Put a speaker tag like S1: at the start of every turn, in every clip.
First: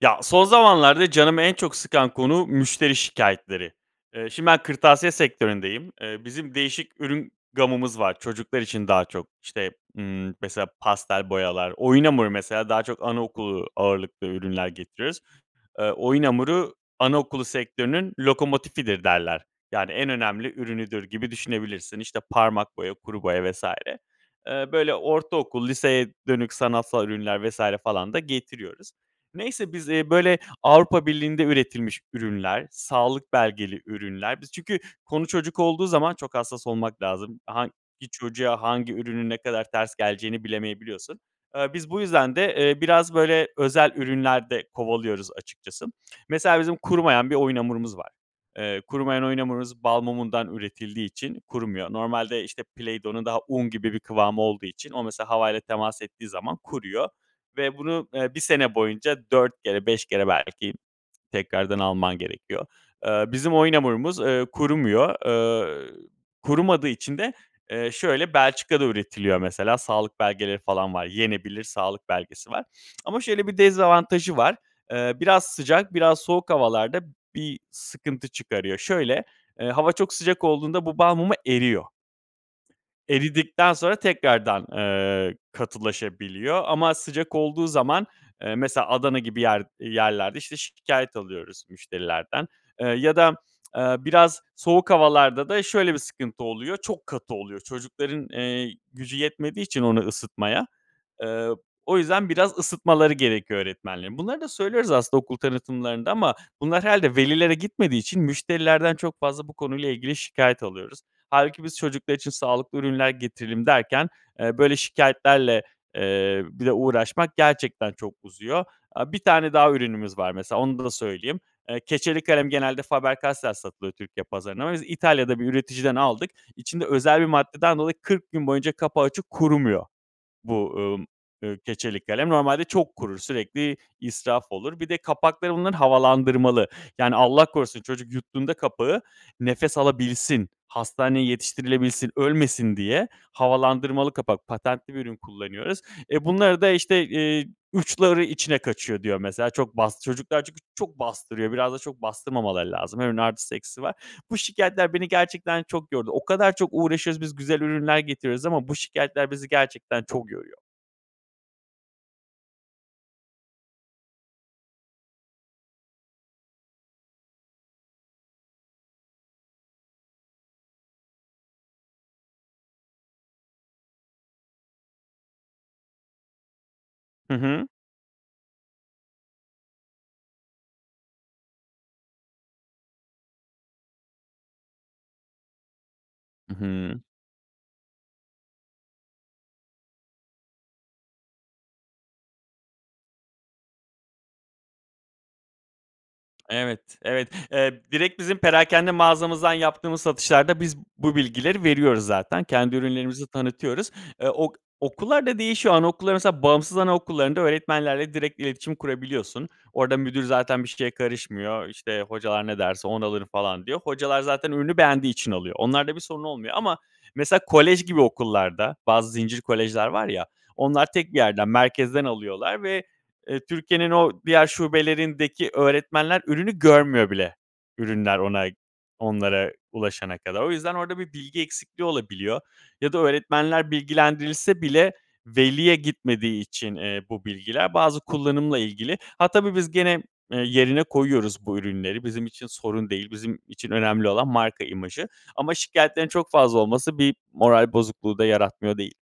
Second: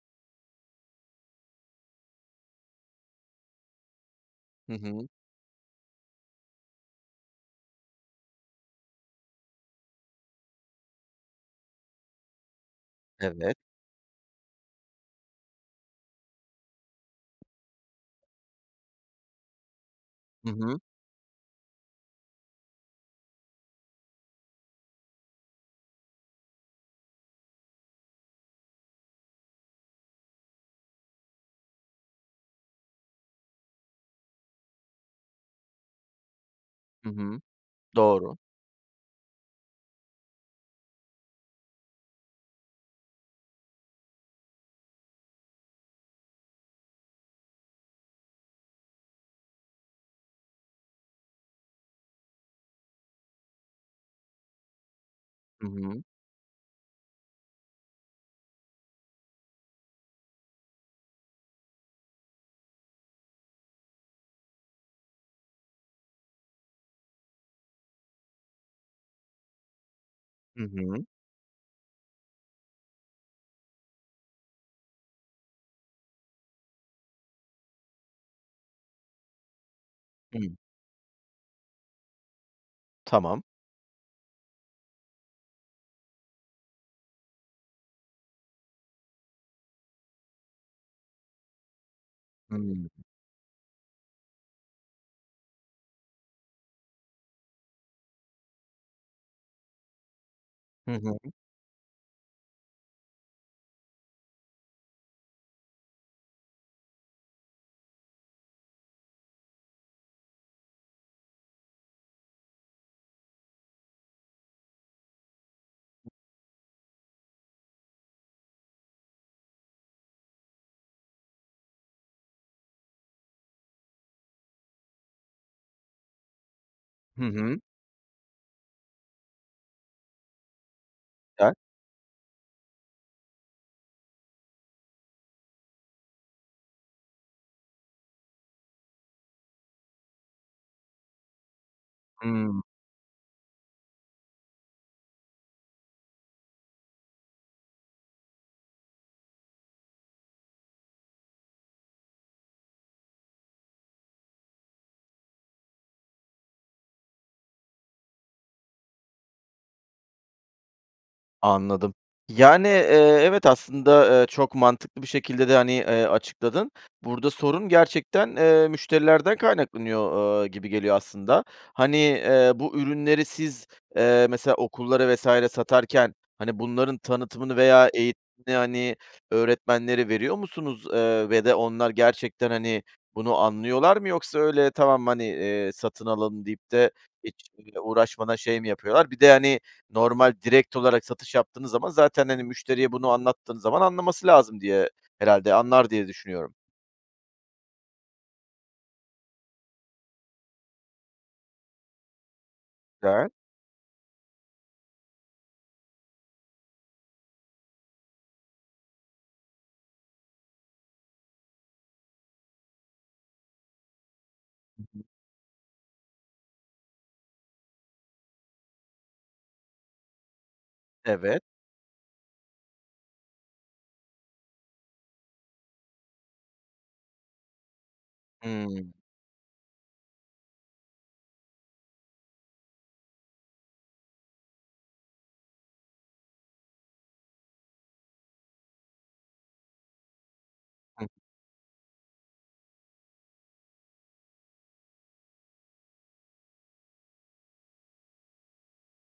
S1: Ya, son zamanlarda canımı en çok sıkan konu: müşteri şikâyetleri. Eee, şimdi ben
S2: Hı hı.
S1: kırtasiye sektöründeyim. Eee, bizim değişik ürün gamımız var. Çocuklar için daha çok. İşte, ımm, mesela pastel boyalar, oyun hamuru mesela daha çok
S2: Evet.
S1: anaokulu ağırlıklı ürünler getiriyoruz. Eee, oyun hamuru, anaokulu sektörünün lokomotifidir derler. Yani, en
S2: Hı
S1: önemli
S2: hı.
S1: ürünüdür gibi düşünebilirsin. İşte, parmak boya, kuru boya vs. Eee, böyle, ortaokul, liseye dönük sanatsal ürünler vs. falan da getiriyoruz. Neyse biz, eee, böyle Avrupa Birliği'nde üretilmiş ürünler, sağlık belgeli ürünler, biz çünkü konu çocuk olduğu zaman çok hassas olmak
S2: Hı
S1: lazım.
S2: hı.
S1: Hangi
S2: Doğru.
S1: çocuğa, hangi ürünün ne kadar ters geleceğini bilemeyebiliyorsun. Eee, biz bu yüzden de, eee, biraz, böyle, özel ürünler de kovalıyoruz açıkçası. Mesela bizim kurumayan bir oyun hamurumuz var. Eee, kurumayan oyun hamurumuz balmumundan üretildiği için kurumuyor. Normalde işte Play Dough'un daha un gibi bir kıvamı olduğu için o mesela havayla
S2: Hı
S1: temas
S2: hı.
S1: ettiği zaman kuruyor ve bunu, eee, 1 sene boyunca 4 kere, 5 kere belki tekrardan alman gerekiyor. Eee, bizim oyun hamurumuz, eee, kurumuyor. Eee, kurumadığı için de, eee, şöyle, Belçika'da üretiliyor mesela, sağlık belgeleri
S2: Hı
S1: falan var.
S2: hı.
S1: Yenebilir sağlık belgesi var ama şöyle bir dezavantajı var. Eee, biraz sıcak, biraz soğuk havalarda bir sıkıntı çıkarıyor. Şöyle, eee, hava çok
S2: Hı.
S1: sıcak olduğunda bu balmumu eriyor.
S2: Tamam.
S1: Eridikten sonra tekrardan, eee, katılaşabiliyor ama sıcak olduğu zaman, eee, mesela Adana gibi yer yerlerde, işte, şikâyet alıyoruz müşterilerden. Eee,
S2: Hıı.
S1: ya da, eee, biraz soğuk havalarda da şöyle bir sıkıntı oluyor. Çok katı oluyor. Çocukların, eee, gücü yetmediği için onu ısıtmaya.
S2: Hı hı.
S1: Eee, o yüzden biraz ısıtmaları gerekiyor öğretmenlerin. Bunları da söylüyoruz aslında okul tanıtımlarında ama bunlar herhâlde velilere gitmediği için müşterilerden çok fazla bu konuyla ilgili şikâyet alıyoruz. Hâlbuki biz çocuklar için sağlıklı ürünler getirelim derken, eee, böyle şikâyetlerle, eee, bir de uğraşmak gerçekten çok uzuyor. Aaa, 1 tane daha ürünümüz var mesela onu da da söyleyeyim. Eee, keçeli kalem genelde Faber Castell satılıyor Türkiye pazarına. Biz İtalya'da bir üreticiden aldık, içinde özel
S2: Hı
S1: bir
S2: hı.
S1: maddeden dolayı 40 gün boyunca kapağı açık kurumuyor. Bu, ımm,
S2: [unintelligible]
S1: ııı, keçeli kalem. Normalde çok kurur, sürekli israf olur. Bir de kapakları bunların havalandırmalı, yani Allah korusun çocuk yuttuğunda kapağı nefes alabilsin, hastaneye yetiştirilebilsin,
S2: Hıı.
S1: ölmesin diye havalandırmalı kapak, patentli bir ürün kullanıyoruz. Eee, bunları da, işte, eee, "Uçları içine kaçıyor." diyor mesela. Çok bast çocuklar çünkü çok bastırıyor, biraz da çok bastırmamaları lazım. Her ürünün artısı eksisi var. Bu şikâyetler beni gerçekten çok yordu. O kadar çok uğraşıyoruz, biz güzel ürünler getiriyoruz ama bu şikâyetler bizi gerçekten çok yoruyor.
S2: Anladım. Yani, eee, evet aslında, eee, çok mantıklı bir şekilde de, hani, eee, açıkladın. Burada sorun gerçekten, eee, müşterilerden kaynaklanıyor, ııı, gibi geliyor aslında. Hani, eee, bu ürünleri siz, eee, mesela okullara vs. satarken, hani, bunların
S1: Hı
S2: tanıtımını
S1: hı.
S2: veya eğitimini, hani, öğretmenlere veriyor musunuz? Eee, ve de onlar gerçekten, hani, bunu anlıyorlar mı? Yoksa öyle tamam, hani, eee, satın alalım
S1: Hı
S2: deyip de
S1: hı.
S2: hiç bir [unintelligible] uğraşmadan şey mi yapıyorlar? Bir de, hani, normal direkt olarak satış yaptığınız zaman zaten, hani, müşteriye bunu anlattığın zaman anlaması lazım diye, herhâlde anlar diye düşünüyorum.
S1: Evet, evet, eee, direkt bizim perakende mağazamızdan yaptığımız satışlarda biz bu bilgileri veriyoruz zaten. Kendi ürünlerimizi
S2: [unintelligible]
S1: tanıtıyoruz. Eee, ok okullarda değişiyor anaokulların mesela bağımsız anaokullarında öğretmenlerle direkt iletişim kurabiliyorsun. Orada müdür zaten bir şeye karışmıyor, işte, hocalar ne derse onu alırım falan diyor. Hocalar zaten ürünü
S2: Hı hı.
S1: beğendiği için alıyor. Onlar da bir sorun olmuyor ama mesela kolej gibi okullarda bazı zincir kolejler var ya, onlar tek 1
S2: Evet.
S1: yerden merkezden alıyorlar ve, eee, Türkiye'nin o diğer şubelerindeki öğretmenler ürünü görmüyor bile ürünler ona,
S2: Hıı.
S1: onlara ulaşana kadar. O yüzden orada bir bilgi eksikliği olabiliyor ya da öğretmenler bilgilendirilse bile veliye gitmediği için, eee, bu bilgiler bazı kullanımla ilgili. Ha, tabii biz gene, ııı, yerine
S2: Hı.
S1: koyuyoruz bu ürünleri. Bizim için sorun değil. Bizim için önemli olan marka imajı ama şikâyetlerin çok fazla olması bir moral bozukluğu da yaratmıyor değil.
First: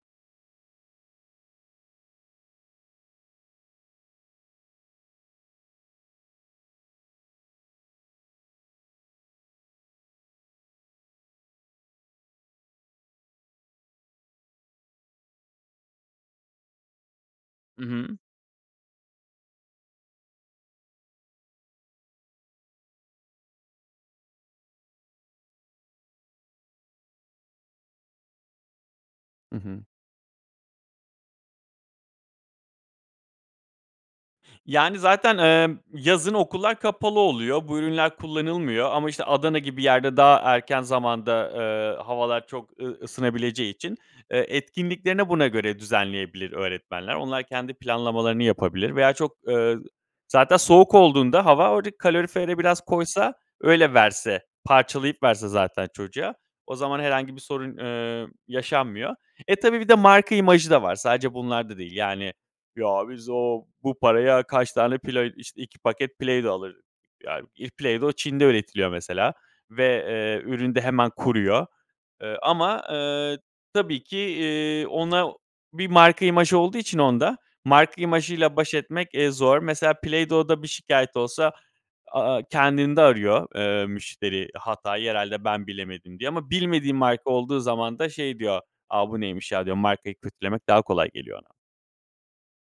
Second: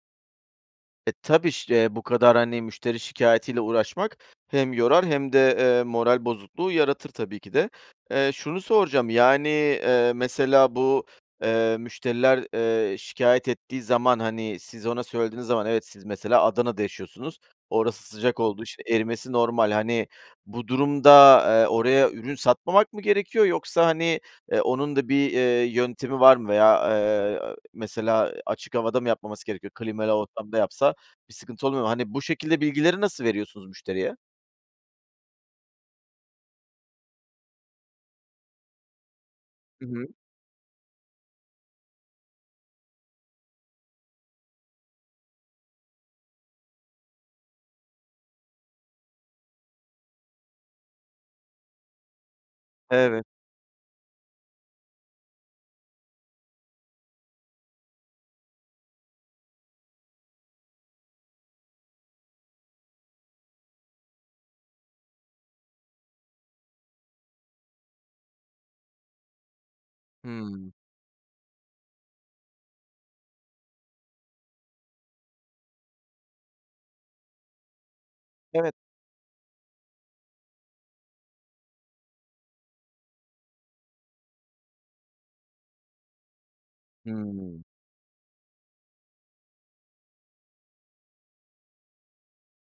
S2: E, tabii. Şi bu kadar, hani, müşteri şikâyetiyle uğraşmak hem yorar hem de, ııı, moral bozukluğu yaratır tabii ki de. Eee, şunu soracağım: Yani, ııı, mesela bu, ııı, müşteriler, ııı, şikâyet ettiği zaman, hani, siz ona söylediğiniz zaman, evet, siz mesela Adana'da yaşıyorsunuz,
S1: Hı
S2: orası
S1: hı.
S2: sıcak oldu, işte, erimesi normal. Hani, bu durumda, aaa, oraya ürün satmamak mı gerekiyor yoksa, hani, eee, onun da bir, ııı, yöntemi var mı veya, eee, mesela açık havada mı yapmaması
S1: Hı
S2: gerekiyor?
S1: hı.
S2: Klimalı ortamda yapsa bir sıkıntı oluyor mu? Hani, bu şekilde bilgileri nasıl veriyorsunuz müşteriye?
S1: Yani zaten, ımm, yazın okullar kapalı oluyor. Bu ürünler kullanılmıyor. Ama, işte, Adana gibi
S2: Hı hı.
S1: yerde daha erken zamanda, ııı, havalar çok ı ısınabileceği için, ııı, etkinliklerini buna göre düzenleyebilir öğretmenler. Onlar kendi planlamalarını yapabilir veya çok, ııı, zaten soğuk olduğunda hava, oradaki kalorifere biraz
S2: Eve
S1: koysa, öyle verse, parçalayıp verse zaten çocuğa, o zaman herhangi bir sorun, ııı, yaşanmıyor. E, tabii, bir de marka imajı da var, sadece bunlar da değil. Yani, "Ya, biz o bu paraya kaç tane Play işte, 2 paket Play-Dough alır" yani. İh Play-Dough Çin'de üretiliyor mesela ve, eee,
S2: Hımm.
S1: ürün de hemen kuruyor. Iıı, ama, ııı, tabii ki, iii, ona bir marka imajı olduğu için, onda, marka imajıyla
S2: Evet.
S1: baş etmek, eee, zor. Mesela Play-Dough'da bir şikâyet olsa, a aaa, kendinde arıyor, ııı, müşteri hatayı. "Herhâlde ben bilemedim." diye. Ama bilmediği marka olduğu
S2: Hımm.
S1: zaman da şey diyor: "A, bu neymiş ya?" diyor. Markayı kötülemek daha kolay geliyor ona.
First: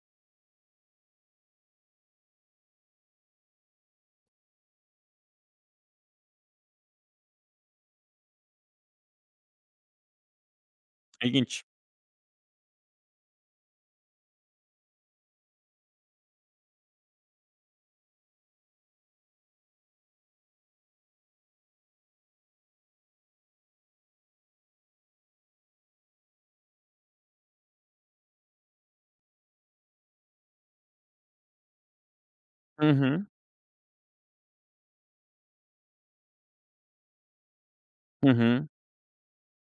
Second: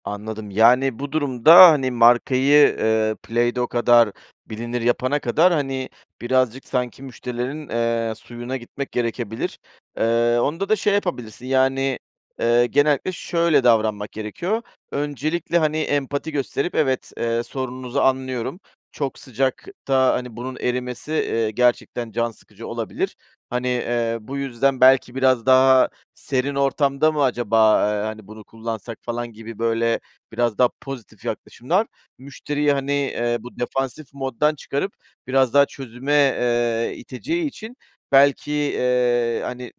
S2: Anladım, yani, bu durumda, hani, markayı, ııı, Play-Dough kadar bilinir yapana kadar, hani, birazcık sanki müşterilerin, eee, suyuna gitmek gerekebilir. Iıı, onda da şey yapabilirsin:
S1: İlginç.
S2: Yani, ııı, genellikle şöyle davranmak gerekiyor. Öncelikle, hani, empati gösterip, evet, ııı, sorununuzu anlıyorum, çok sıcakta, hani, bunun erimesi, eee, gerçekten can sıkıcı olabilir. Hani, ııı, bu yüzden belki biraz daha serin ortamda mı acaba, ııı, hani, bunu kullansak falan gibi böyle biraz daha pozitif yaklaşımlar, müşteriyi,
S1: Hı
S2: hani,
S1: hı.
S2: eee, bu defansif moddan çıkarıp biraz daha çözüme, eee, iteceği için
S1: Hı
S2: belki,
S1: hı.
S2: eee, hani,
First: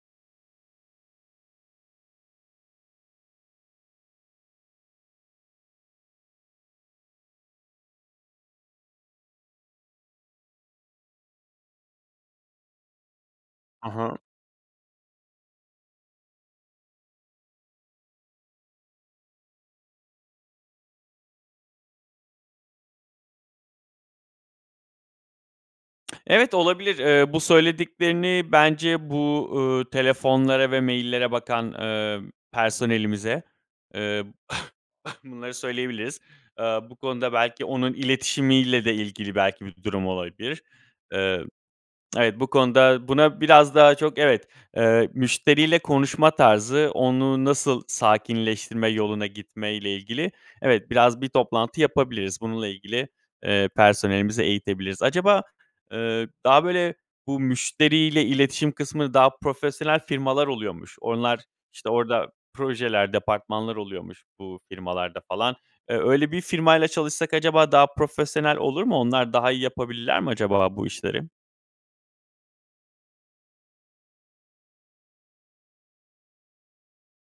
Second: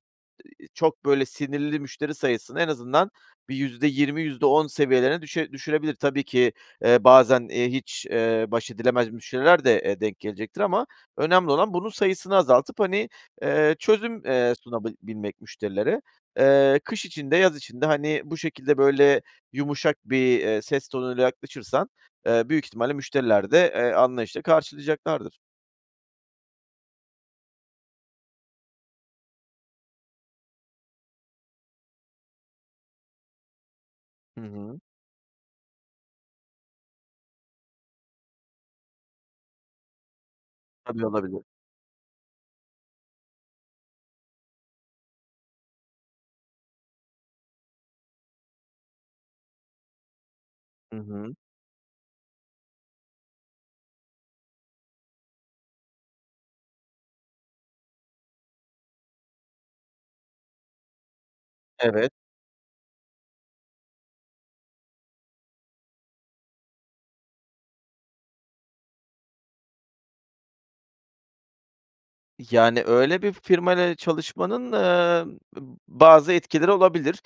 S2: iii, çok böyle sinirli müşteri sayısını en azından bir %20- %10 seviyelerine düşe düşürebilir. Tabii ki, eee, bazen, iii, hiç, eee, baş edilemez müşteriler de, eee, denk gelecektir. Ama önemli olan bunun sayısını azaltıp, hani, eee,
S1: Ha ha.
S2: çözüm, eee, sunabil bilmek müşterilere. Iıı, kış için de, yaz için de, hani, bu şekilde böyle yumuşak bir, eee, ses tonuyla yaklaşırsan, eee, büyük ihtimalle müşteriler de, eee, anlayışla karşılayacaklardır.
S1: Evet, olabilir. Eee, bu söylediklerini bence bu, ııı, telefonlara ve mail'lere bakan, ııı, personelimize, eee,
S2: Hı hı.
S1: bunları söyleyebiliriz. Eee, bu konuda belki onun iletişimiyle de ilgili belki bir durum olabilir.
S2: Tabii olabilir.
S1: Eee, evet, bu konuda buna biraz daha çok evet, eee, müşteriyle konuşma tarzı, onu nasıl sakinleştirme yoluna gitme ile ilgili, evet,
S2: Hı
S1: biraz bir
S2: hı.
S1: toplantı yapabiliriz, bununla ilgili, eee, personelimizi eğitebiliriz. Acaba, eee, daha böyle, bu müşteriyle iletişim kısmı, daha profesyonel firmalar oluyormuş. Onlar, işte
S2: Evet.
S1: orada projeler, departmanlar oluyormuş bu firmalarda falan. Eee, öyle bir firmayla çalışsak acaba daha profesyonel olur mu? Onlar daha iyi yapabilirler mi acaba bu işleri?
S2: Yani, öyle bir firmayla çalışmanın, eee, b bazı etkileri olabilir.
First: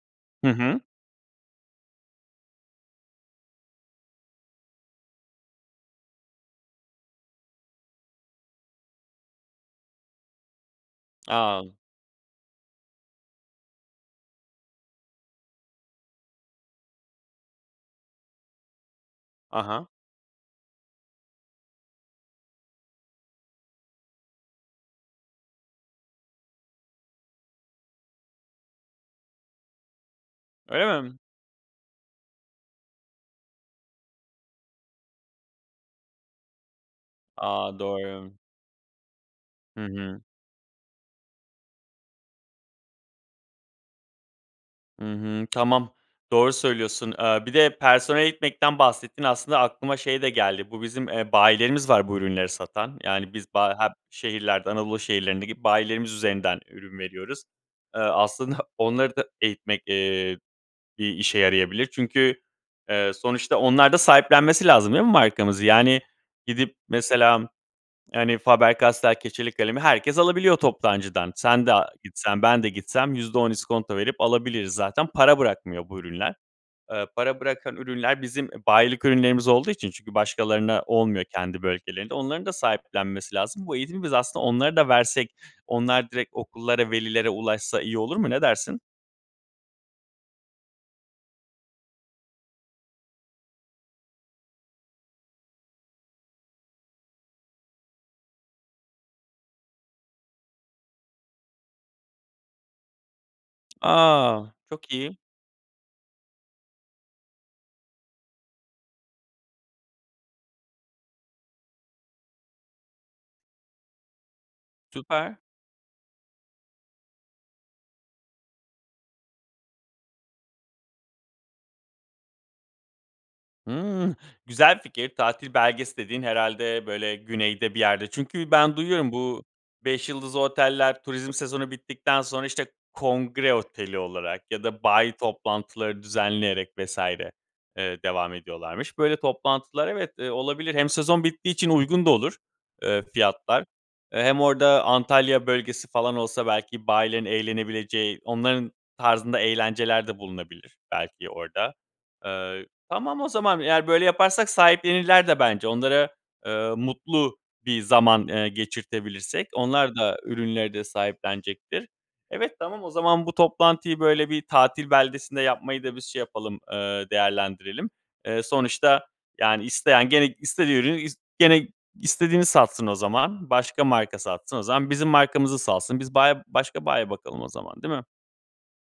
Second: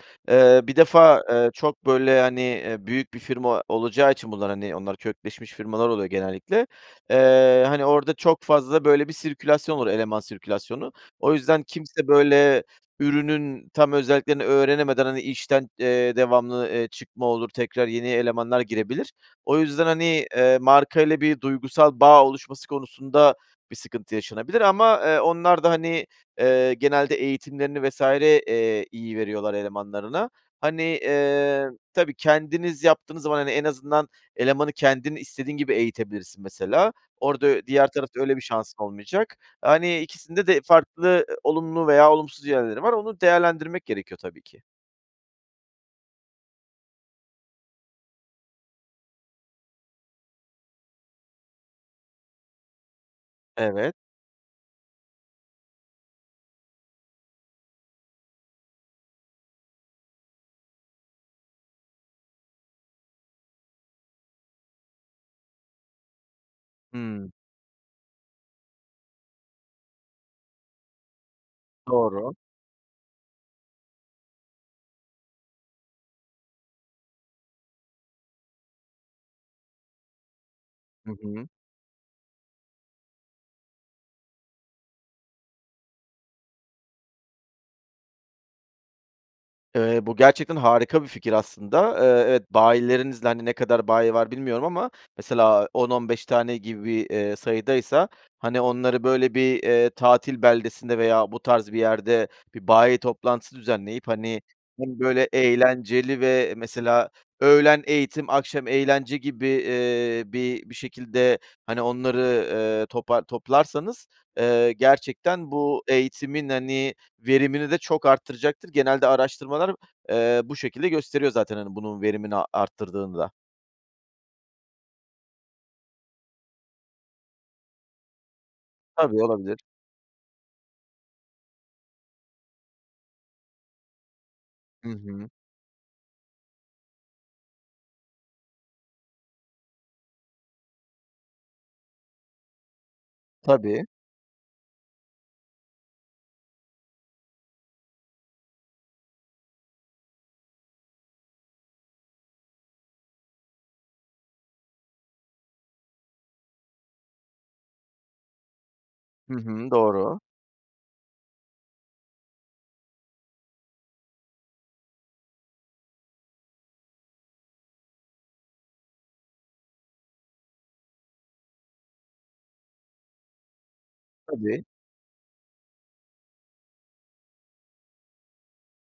S1: Hı
S2: Eee, bir
S1: hı.
S2: defa, eee, çok böyle, hani, eee, büyük bir firma olacağı için bunlar, hani, onlar kökleşmiş firmalar oluyor genellikle. Eee, hani, orada çok fazla böyle bir sirkülasyon olur, eleman sirkülasyonu. O yüzden,
S1: A.
S2: kimse böyle ürünün tam özelliklerini öğrenemeden, hani, işten, eee, devamlı, eee, çıkma olur, tekrar yeni elemanlar girebilir. O
S1: A
S2: yüzden,
S1: ha.
S2: hani, eee, markayla bir duygusal bağ oluşması konusunda bir sıkıntı yaşanabilir ama, eee, onlar da, hani, eee, genelde eğitimlerini vs. eee, iyi veriyorlar elemanlarına. Hani,
S1: Öyle mi?
S2: eee, tabii kendiniz yaptığınız zaman, hani, en azından elemanı kendin, istediğin gibi eğitebilirsin mesela. Orada ö
S1: A,
S2: diğer tarafta
S1: doğru.
S2: öyle bir şansın olmayacak.
S1: Hı
S2: Hani,
S1: hı.
S2: ikisinde de farklı, ııı, olumlu veya olumsuz yerleri var, onu değerlendirmek gerekiyor tabii ki.
S1: Hı hı. Tamam doğru söylüyorsun. Eee, bir de, personel eğitmekten bahsettin. Aslında aklıma şey de geldi. Bu bizim, eee, bayilerimiz var bu ürünleri satan. Yani, biz ba hep
S2: Evet.
S1: şehirlerden, Anadolu şehirlerindeki bayilerimiz üzerinden ürün veriyoruz. Eee, aslında onları da eğitmek, eee, bir işe yarayabilir. Çünkü, eee, sonuçta onlar da sahiplenmesi lazım değil mi markamızı? Yani, gidip,
S2: Hımm.
S1: mesela, yani, Faber Castell keçeli kalemi herkes alabiliyor toptancıdan. Sen de a
S2: Doğru.
S1: gitsen, ben de gitsem %10 iskonto verip alabiliriz zaten, para bırakmıyor bu ürünler. Eee, para bırakan ürünler, bizim bayilik ürünlerimiz olduğu için çünkü başkalarına
S2: Hı
S1: olmuyor
S2: hı.
S1: kendi bölgelerinde, onların da sahiplenmesi lazım. Bu eğitimi biz aslında onları da versek onlar direkt okullara, velilere ulaşsa iyi olur mu? Ne dersin?
S2: Eee, bu gerçekten harika bir fikir aslında. Eee, evet bayilerinizle Hani, ne kadar bayi var bilmiyorum ama mesela, 10-15 tane gibi, eee, sayıdaysa, hani, onları böyle bir, eee, tatil beldesinde veya bu tarz bir yerde bir bayi toplantısı düzenleyip, hani,
S1: A, çok
S2: hem
S1: iyi!
S2: böyle eğlenceli; ve mesela öğlen eğitim, akşam eğlence gibi, eee, bir bir şekilde, hani, onları, eee, topa toplarsanız, eee,
S1: Süper.
S2: gerçekten bu eğitimin, hani, verimini de çok arttıracaktır. Genelde araştırmalar, eee, bu şekilde gösteriyor zaten, hani, bunun verimini arttırdığını da.
S1: Hımm, güzel fikir. Tatil beldesi dediğin herhâlde böyle güneyde bir yerde. Çünkü ben duyuyorum
S2: Tabii
S1: bu
S2: olabilir.
S1: 5 yıldızlı oteller turizm sezonu bittikten sonra, işte, kongre oteli olarak ya da
S2: Hı
S1: bayi
S2: hı.
S1: toplantıları düzenleyerek vs. eee, devam ediyorlarmış. Böyle toplantılar evet, eee, olabilir. Hem sezon bittiği için uygun da olur, eee, fiyatlar.
S2: Tabii.
S1: Eee, hem orada Antalya bölgesi falan olsa belki bayilerin eğlenebileceği, onların tarzında eğlenceler de bulunabilir belki orada. Eee, tamam o zaman, yani, böyle yaparsak sahiplenirler de bence onlara, eee, mutlu bir zaman, eee,
S2: Hı
S1: geçirtebilirsek
S2: hı.
S1: onlar da
S2: Doğru.
S1: ürünleri de sahiplenecektir. Evet, tamam o zaman bu toplantıyı böyle bir tatil beldesinde yapmayı da biz şey yapalım, eee, değerlendirelim. Eee, sonuçta, yani, isteyen gene istediği ürünü ist gene istediğini satsın o zaman, başka marka satsın o
S2: Tabii.
S1: zaman. Bizim markamızı satsın, biz bayi, başka bayi bakalım o zaman, değil mi?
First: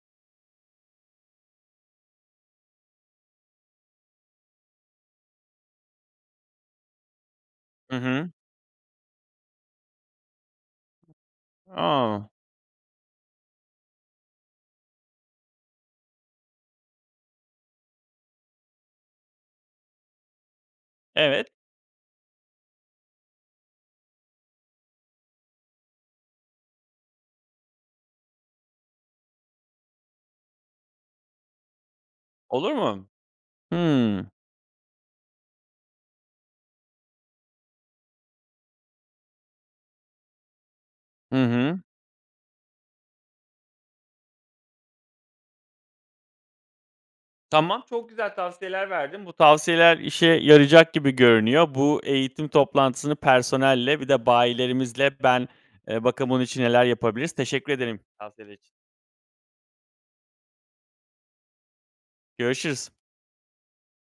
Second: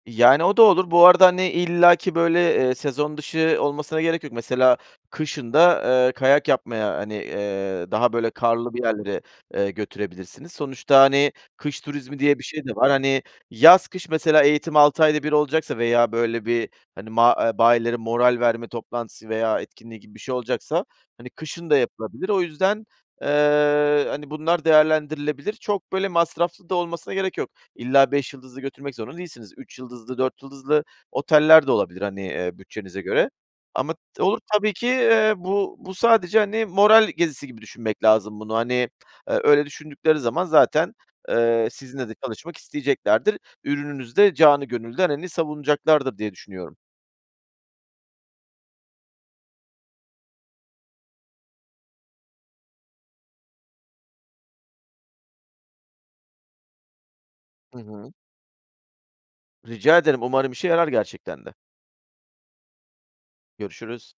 S2: Yani, o da olur. Bu arada, hani, illaki böyle, eee, sezon dışı olmasına gerek yok. Mesela kışın da, eee, kayak yapmaya, hani, eee,
S1: Hı
S2: daha,
S1: hı.
S2: böyle, karlı bir yerlere, eee, götürebilirsiniz. Sonuçta, hani, kış turizmi
S1: A!
S2: diye bir şey de var. Hani, yaz kış mesela eğitim 6 ayda 1 olacaksa veya böyle bir, hani, ma bayileri moral verme toplantısı veya etkinliği gibi bir şey olacaksa, hani,
S1: Evet.
S2: kışın da yapılabilir. O yüzden, eee, hani, bunlar değerlendirilebilir. Çok, böyle, masraflı da olmasına gerek yok. İlla 5 yıldızlı götürmek zorunda değilsiniz. 3 yıldızlı 4 yıldızlı oteller de olabilir, hani, eee,
S1: Olur
S2: bütçenize
S1: mu?
S2: göre ama t
S1: Hımm.
S2: olur tabii ki, eee, bu bu sadece, hani, moral gezisi gibi düşünmek lazım bunu. Hani, öyle düşündükleri zaman zaten,
S1: Hı
S2: eee,
S1: hı.
S2: sizinle de çalışmak isteyeceklerdir. Ürününüzü de canı gönülden, hani, savunacaklardır diye düşünüyorum.
S1: Tamam, çok güzel tavsiyeler verdin. Bu tavsiyeler işe yarayacak gibi görünüyor. Bu eğitim toplantısını personelle bir de bayilerimizle Ben, eee, bakayım bunun için neler yapabiliriz? Teşekkür
S2: Hı
S1: ederim
S2: hı.
S1: tavsiyeler için.
S2: Rica ederim, umarım işe yarar gerçekten de.
S1: Görüşürüz.
S2: Görüşürüz.